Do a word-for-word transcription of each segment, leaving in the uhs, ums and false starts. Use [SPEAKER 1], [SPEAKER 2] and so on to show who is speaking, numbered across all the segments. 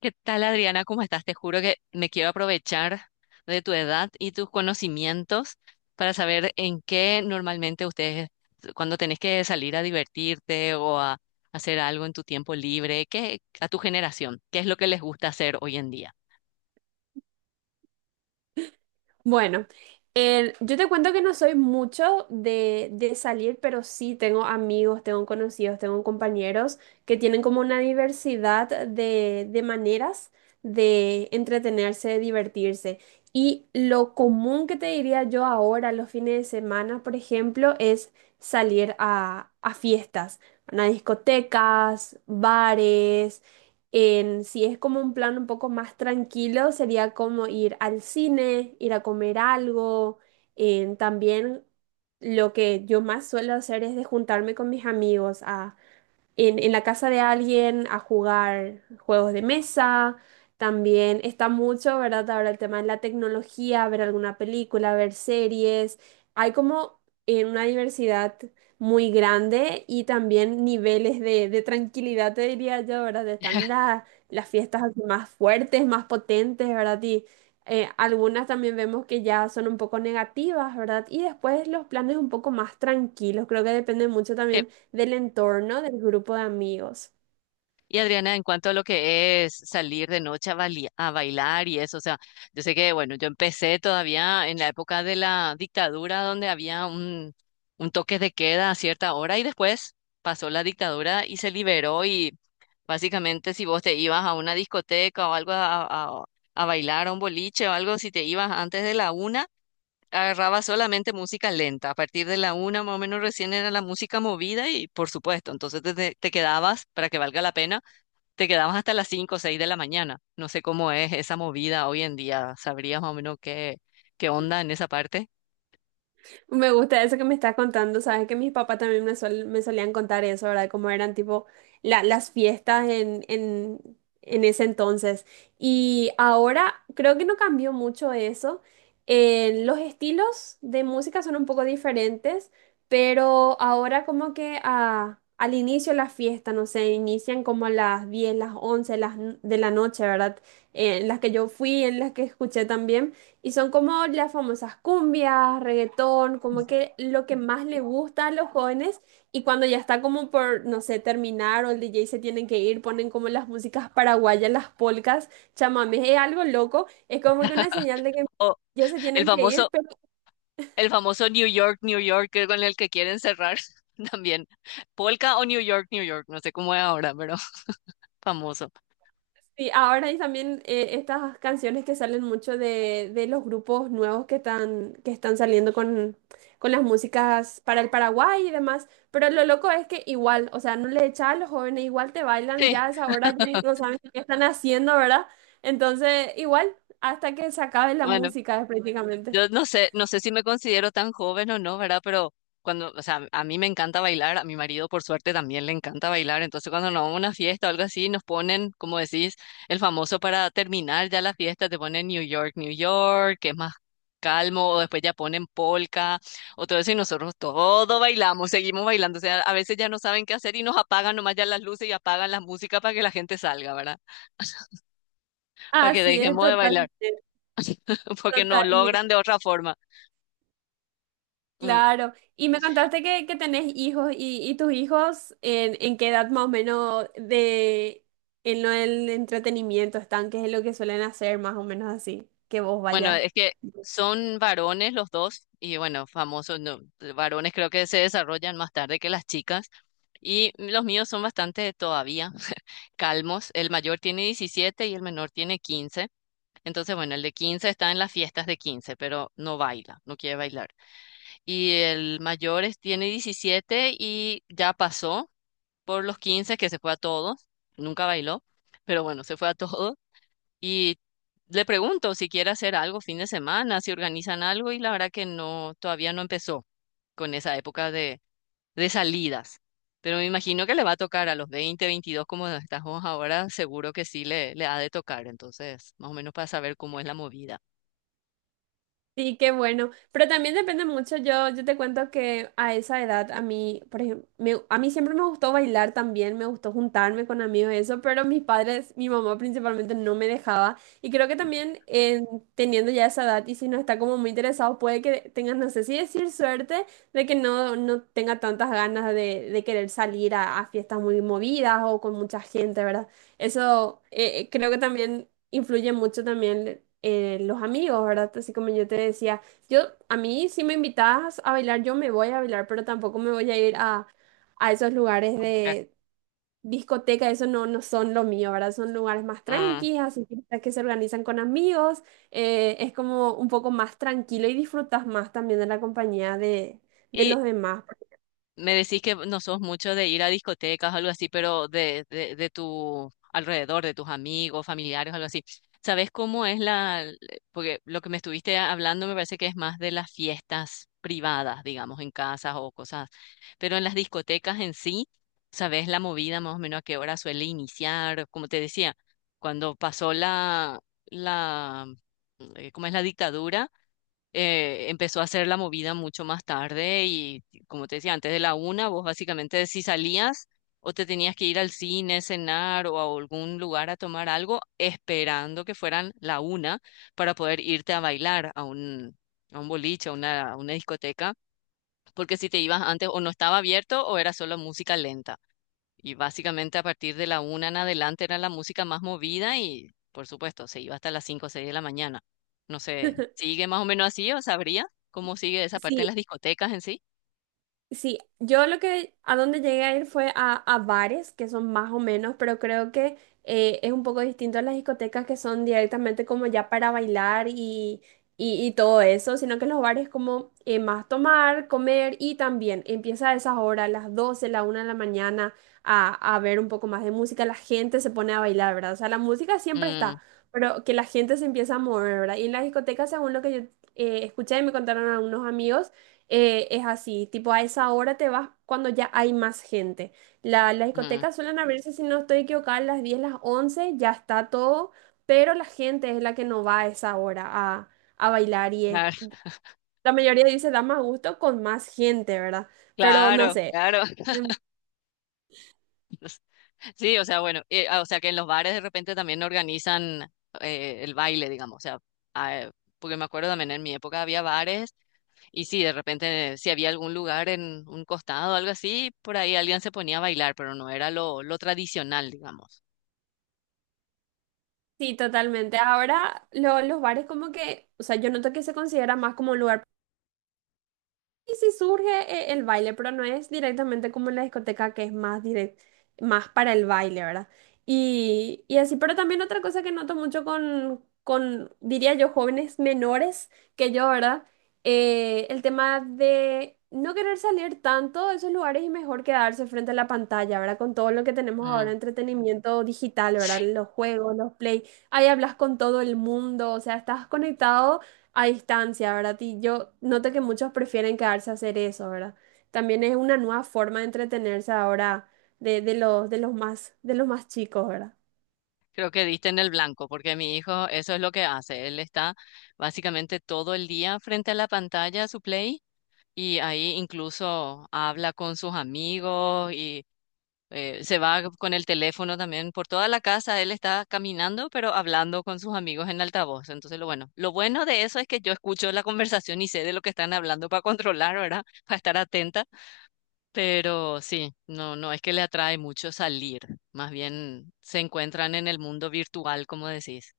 [SPEAKER 1] ¿Qué tal, Adriana? ¿Cómo estás? Te juro que me quiero aprovechar de tu edad y tus conocimientos para saber en qué normalmente ustedes, cuando tenés que salir a divertirte o a hacer algo en tu tiempo libre, qué, a tu generación, qué es lo que les gusta hacer hoy en día.
[SPEAKER 2] Bueno, el- yo te cuento que no soy mucho de, de salir, pero sí tengo amigos, tengo conocidos, tengo compañeros que tienen como una diversidad de, de maneras de entretenerse, de divertirse. Y lo común que te diría yo ahora, los fines de semana, por ejemplo, es salir a, a fiestas, a discotecas, bares. En, si es como un plan un poco más tranquilo, sería como ir al cine, ir a comer algo. En, también lo que yo más suelo hacer es de juntarme con mis amigos a en, en la casa de alguien a jugar juegos de mesa. También está mucho, ¿verdad? Ahora el tema de la tecnología, ver alguna película, ver series. Hay como eh, una diversidad muy grande y también niveles de, de tranquilidad, te diría yo, ¿verdad? Están la- las fiestas así más fuertes, más potentes, ¿verdad? Y eh, algunas también vemos que ya son un poco negativas, ¿verdad? Y después los planes un poco más tranquilos. Creo que depende mucho
[SPEAKER 1] Eh,
[SPEAKER 2] también del entorno, del grupo de amigos.
[SPEAKER 1] Y Adriana, en cuanto a lo que es salir de noche a, bali- a bailar y eso, o sea, yo sé que, bueno, yo empecé todavía en la época de la dictadura donde había un, un toque de queda a cierta hora y después pasó la dictadura y se liberó y básicamente si vos te ibas a una discoteca o algo a, a- a bailar, a un boliche o algo, si te ibas antes de la una, agarrabas solamente música lenta. A partir de la una más o menos recién era la música movida y por supuesto, entonces te te- te quedabas para que valga la pena te quedabas hasta las cinco o seis de la mañana. No sé cómo es esa movida hoy en día. ¿Sabrías más o menos qué, qué onda en esa parte?
[SPEAKER 2] Me gusta eso que me estás contando, sabes que mis papás también me, sol- me solían contar eso, ¿verdad? Cómo eran tipo la- las fiestas en, en, en ese entonces. Y ahora creo que no cambió mucho eso. Eh, los estilos de música son un poco diferentes, pero ahora como que ah, al inicio de la fiesta, no sé, inician como a las diez, las once, las, n- de la noche, ¿verdad? Eh, en las que yo fui, en las que escuché también. Y son como las famosas cumbias, reggaetón, como que lo que más le gusta a los jóvenes. Y cuando ya está como por, no sé, terminar o el D J se tienen que ir, ponen como las músicas paraguayas, las polcas, chamamé, es algo loco. Es como que una señal de que
[SPEAKER 1] O
[SPEAKER 2] ya se
[SPEAKER 1] el
[SPEAKER 2] tienen que ir.
[SPEAKER 1] famoso, el famoso New York, New York, que con el que quieren cerrar también. Polka o New York, New York. No sé cómo es ahora, pero famoso.
[SPEAKER 2] Sí, ahora y también eh, estas canciones que salen mucho de, de los grupos nuevos que están, que están saliendo con, con las músicas para el Paraguay y demás, pero lo loco es que igual, o sea, no le echa a los jóvenes, igual te bailan
[SPEAKER 1] Sí,
[SPEAKER 2] ya a esa hora, ya no saben qué están haciendo, ¿verdad? Entonces, igual, hasta que se acabe la
[SPEAKER 1] bueno.
[SPEAKER 2] música prácticamente.
[SPEAKER 1] Yo no sé, no sé si me considero tan joven o no, ¿verdad? Pero cuando, o sea, a mí me encanta bailar, a mi marido por suerte también le encanta bailar, entonces cuando nos vamos a una fiesta o algo así, nos ponen, como decís, el famoso para terminar ya la fiesta, te ponen New York, New York, que es más calmo, o después ya ponen polka, o todo eso, y nosotros todo bailamos, seguimos bailando, o sea, a veces ya no saben qué hacer y nos apagan nomás ya las luces y apagan la música para que la gente salga, ¿verdad? Para que
[SPEAKER 2] Así es,
[SPEAKER 1] dejemos de bailar,
[SPEAKER 2] totalmente,
[SPEAKER 1] porque no
[SPEAKER 2] totalmente.
[SPEAKER 1] logran de otra forma. Mm,
[SPEAKER 2] Claro, y me contaste que, que tenés hijos y, y tus hijos en, en qué edad más o menos de en lo del entretenimiento están, qué es lo que suelen hacer más o menos así, que vos
[SPEAKER 1] Bueno,
[SPEAKER 2] vayas.
[SPEAKER 1] es que son varones los dos y bueno, famosos, no, varones creo que se desarrollan más tarde que las chicas y los míos son bastante todavía calmos. El mayor tiene diecisiete y el menor tiene quince. Entonces, bueno, el de quince está en las fiestas de quince, pero no baila, no quiere bailar. Y el mayor es- tiene diecisiete y ya pasó por los quince que se fue a todos, nunca bailó, pero bueno, se fue a todos. Y le pregunto si quiere hacer algo fin de semana, si organizan algo, y la verdad que no, todavía no empezó con esa época de, de salidas. Pero me imagino que le va a tocar a los veinte veintidós como estamos ahora, seguro que sí le, le ha de tocar. Entonces, más o menos para saber cómo es la movida.
[SPEAKER 2] Sí, qué bueno. Pero también depende mucho. Yo, yo te cuento que a esa edad, a mí, por ejemplo, a mí siempre me gustó bailar también, me gustó juntarme con amigos y eso, pero mis padres, mi mamá principalmente no me dejaba. Y creo que también en- teniendo ya esa edad y si no está como muy interesado, puede que tengas, no sé si decir suerte, de que no, no tenga tantas ganas de, de querer salir a, a fiestas muy movidas o con mucha gente, ¿verdad? Eso eh, eh, creo que también influye mucho también eh, los amigos, ¿verdad? Así como yo te decía, yo a mí si me invitas a bailar, yo me voy a bailar, pero tampoco me voy a ir a, a esos lugares
[SPEAKER 1] A buscar.
[SPEAKER 2] de discoteca, eso no, no son lo mío, ¿verdad? Son lugares más
[SPEAKER 1] Ah,
[SPEAKER 2] tranquilos, así fiestas que se organizan con amigos, eh, es como un poco más tranquilo y disfrutas más también de la compañía de, de
[SPEAKER 1] y
[SPEAKER 2] los demás.
[SPEAKER 1] me decís que no sos mucho de ir a discotecas o algo así, pero de, de, de tu alrededor, de tus amigos, familiares, algo así. ¿Sabes cómo es la...? Porque lo que me estuviste hablando me parece que es más de las fiestas privadas, digamos, en casas o cosas. Pero en las discotecas en sí, ¿sabes la movida más o menos a qué hora suele iniciar? Como te decía, cuando pasó la... la eh, ¿cómo es la dictadura? Eh, empezó a hacer la movida mucho más tarde y como te decía, antes de la una, vos básicamente si salías o te tenías que ir al cine, cenar o a algún lugar a tomar algo, esperando que fueran la una para poder irte a bailar a un, a un boliche, a una, a una discoteca, porque si te ibas antes o no estaba abierto o era solo música lenta. Y básicamente a partir de la una en adelante era la música más movida y, por supuesto, se iba hasta las cinco o seis de la mañana. No sé, ¿sigue más o menos así o sabría cómo sigue esa parte en
[SPEAKER 2] Sí,
[SPEAKER 1] las discotecas en sí?
[SPEAKER 2] sí, yo lo que a donde llegué a ir fue a, a bares, que son más o menos, pero creo que eh, es un poco distinto a las discotecas que son directamente como ya para bailar y, y, y todo eso, sino que los bares como eh, más tomar, comer y también empieza a esas horas, las doce, la una de la mañana, a, a ver un poco más de música, la gente se pone a bailar, ¿verdad? O sea, la música siempre está,
[SPEAKER 1] Mm,
[SPEAKER 2] pero que la gente se empieza a mover, ¿verdad? Y en las discotecas, según lo que yo eh, escuché y me contaron algunos amigos, eh, es así, tipo a esa hora te vas cuando ya hay más gente. La- las
[SPEAKER 1] mm,
[SPEAKER 2] discotecas suelen abrirse, si no estoy equivocada, a las diez las once ya está todo, pero la gente es la que no va a esa hora a, a bailar y es-
[SPEAKER 1] claro.
[SPEAKER 2] la mayoría dice da más gusto con más gente, ¿verdad? Pero no
[SPEAKER 1] Claro,
[SPEAKER 2] sé.
[SPEAKER 1] claro.
[SPEAKER 2] em,
[SPEAKER 1] Sí, o sea, bueno, eh, ah, o sea que en los bares de repente también organizan eh, el baile, digamos, o sea, ah, porque me acuerdo también en mi época había bares. Y sí, de repente, si había algún lugar en un costado o algo así, por ahí alguien se ponía a bailar, pero no era lo, lo tradicional, digamos.
[SPEAKER 2] Sí, totalmente. Ahora lo- los bares como que, o sea, yo noto que se considera más como un lugar. Y sí surge eh, el baile, pero no es directamente como en la discoteca que es más direct, más para el baile, ¿verdad? Y, y así, pero también otra cosa que noto mucho con, con, diría yo, jóvenes menores que yo, ¿verdad? Eh, el tema de no querer salir tanto de esos lugares y mejor quedarse frente a la pantalla, ¿verdad? Con todo lo que tenemos ahora,
[SPEAKER 1] Mm,
[SPEAKER 2] entretenimiento digital,
[SPEAKER 1] sí.
[SPEAKER 2] ¿verdad? Los juegos, los play, ahí hablas con todo el mundo, o sea, estás conectado a distancia, ¿verdad? Y yo noto que muchos prefieren quedarse a hacer eso, ¿verdad? También es una nueva forma de entretenerse ahora de, de los, de los más, de los más chicos, ¿verdad?
[SPEAKER 1] Creo que diste en el blanco, porque mi hijo eso es lo que hace. Él está básicamente todo el día frente a la pantalla, su play, y ahí incluso habla con sus amigos y eh, se va con el teléfono también por toda la casa, él está caminando, pero hablando con sus amigos en altavoz. Entonces, lo bueno, lo bueno de eso es que yo escucho la conversación y sé de lo que están hablando para controlar, ¿verdad? Para estar atenta, pero sí, no, no es que le atrae mucho salir, más bien se encuentran en el mundo virtual, como decís.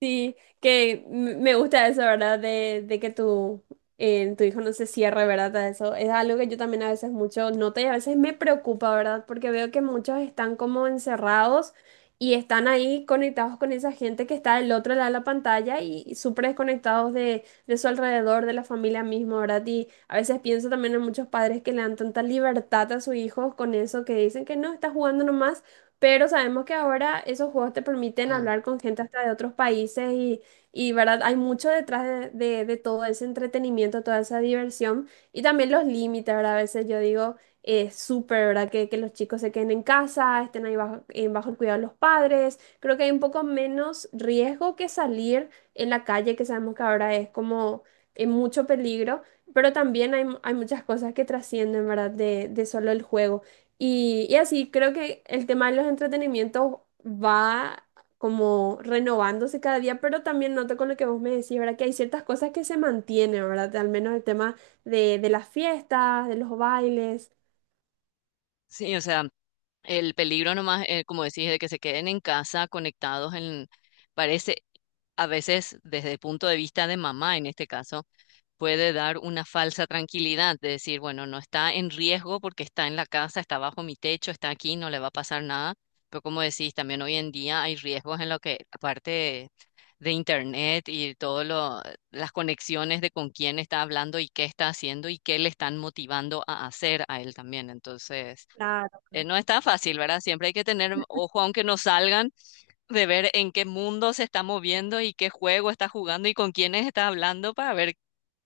[SPEAKER 2] Sí, que m- me gusta eso, ¿verdad? De, de que tu, eh, tu hijo no se cierre, ¿verdad? A eso es algo que yo también a veces mucho noto y a veces me preocupa, ¿verdad? Porque veo que muchos están como encerrados y están ahí conectados con esa gente que está del otro lado de la pantalla y, y súper desconectados de, de su alrededor, de la familia misma, ¿verdad? Y a veces pienso también en muchos padres que le dan tanta libertad a sus hijos con eso, que dicen que no, está jugando nomás, pero sabemos que ahora esos juegos te permiten
[SPEAKER 1] Mm.
[SPEAKER 2] hablar con gente hasta de otros países y, y ¿verdad? Hay mucho detrás de, de- de todo ese entretenimiento, toda esa diversión y también los límites, ¿verdad? A veces yo digo, es súper, ¿verdad? Que, que los chicos se queden en casa, estén ahí bajo, en bajo el cuidado de los padres. Creo que hay un poco menos riesgo que salir en la calle, que sabemos que ahora es como en mucho peligro, pero también hay, hay muchas cosas que trascienden, ¿verdad? De, de solo el juego. Y, y así creo que el tema de los entretenimientos va como renovándose cada día, pero también noto con lo que vos me decís, ¿verdad? Que hay ciertas cosas que se mantienen, ¿verdad? Al menos el tema de, de las fiestas, de los bailes.
[SPEAKER 1] Sí, o sea, el peligro nomás, eh, como decís, de que se queden en casa conectados en, parece a veces desde el punto de vista de mamá en este caso puede dar una falsa tranquilidad de decir, bueno, no está en riesgo porque está en la casa, está bajo mi techo, está aquí, no le va a pasar nada. Pero como decís, también hoy en día hay riesgos en lo que, aparte de, de internet y todas las conexiones de con quién está hablando y qué está haciendo y qué le están motivando a hacer a él también. Entonces,
[SPEAKER 2] Claro,
[SPEAKER 1] eh,
[SPEAKER 2] claro.
[SPEAKER 1] no está fácil, ¿verdad? Siempre hay que tener ojo, aunque no salgan, de ver en qué mundo se está moviendo y qué juego está jugando y con quiénes está hablando para ver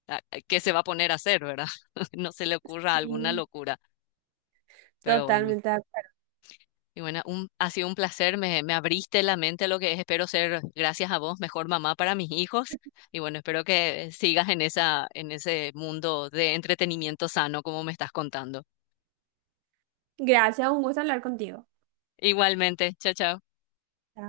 [SPEAKER 1] a- a- ¿qué se va a poner a hacer, verdad? No se le ocurra alguna
[SPEAKER 2] Sí,
[SPEAKER 1] locura, pero bueno.
[SPEAKER 2] totalmente. De acuerdo.
[SPEAKER 1] Y bueno, un- ha sido un placer, me, me abriste la mente a lo que es, espero ser, gracias a vos, mejor mamá para mis hijos. Y bueno, espero que sigas en esa, en ese mundo de entretenimiento sano como me estás contando.
[SPEAKER 2] Gracias, un gusto hablar contigo.
[SPEAKER 1] Igualmente, chao, chao.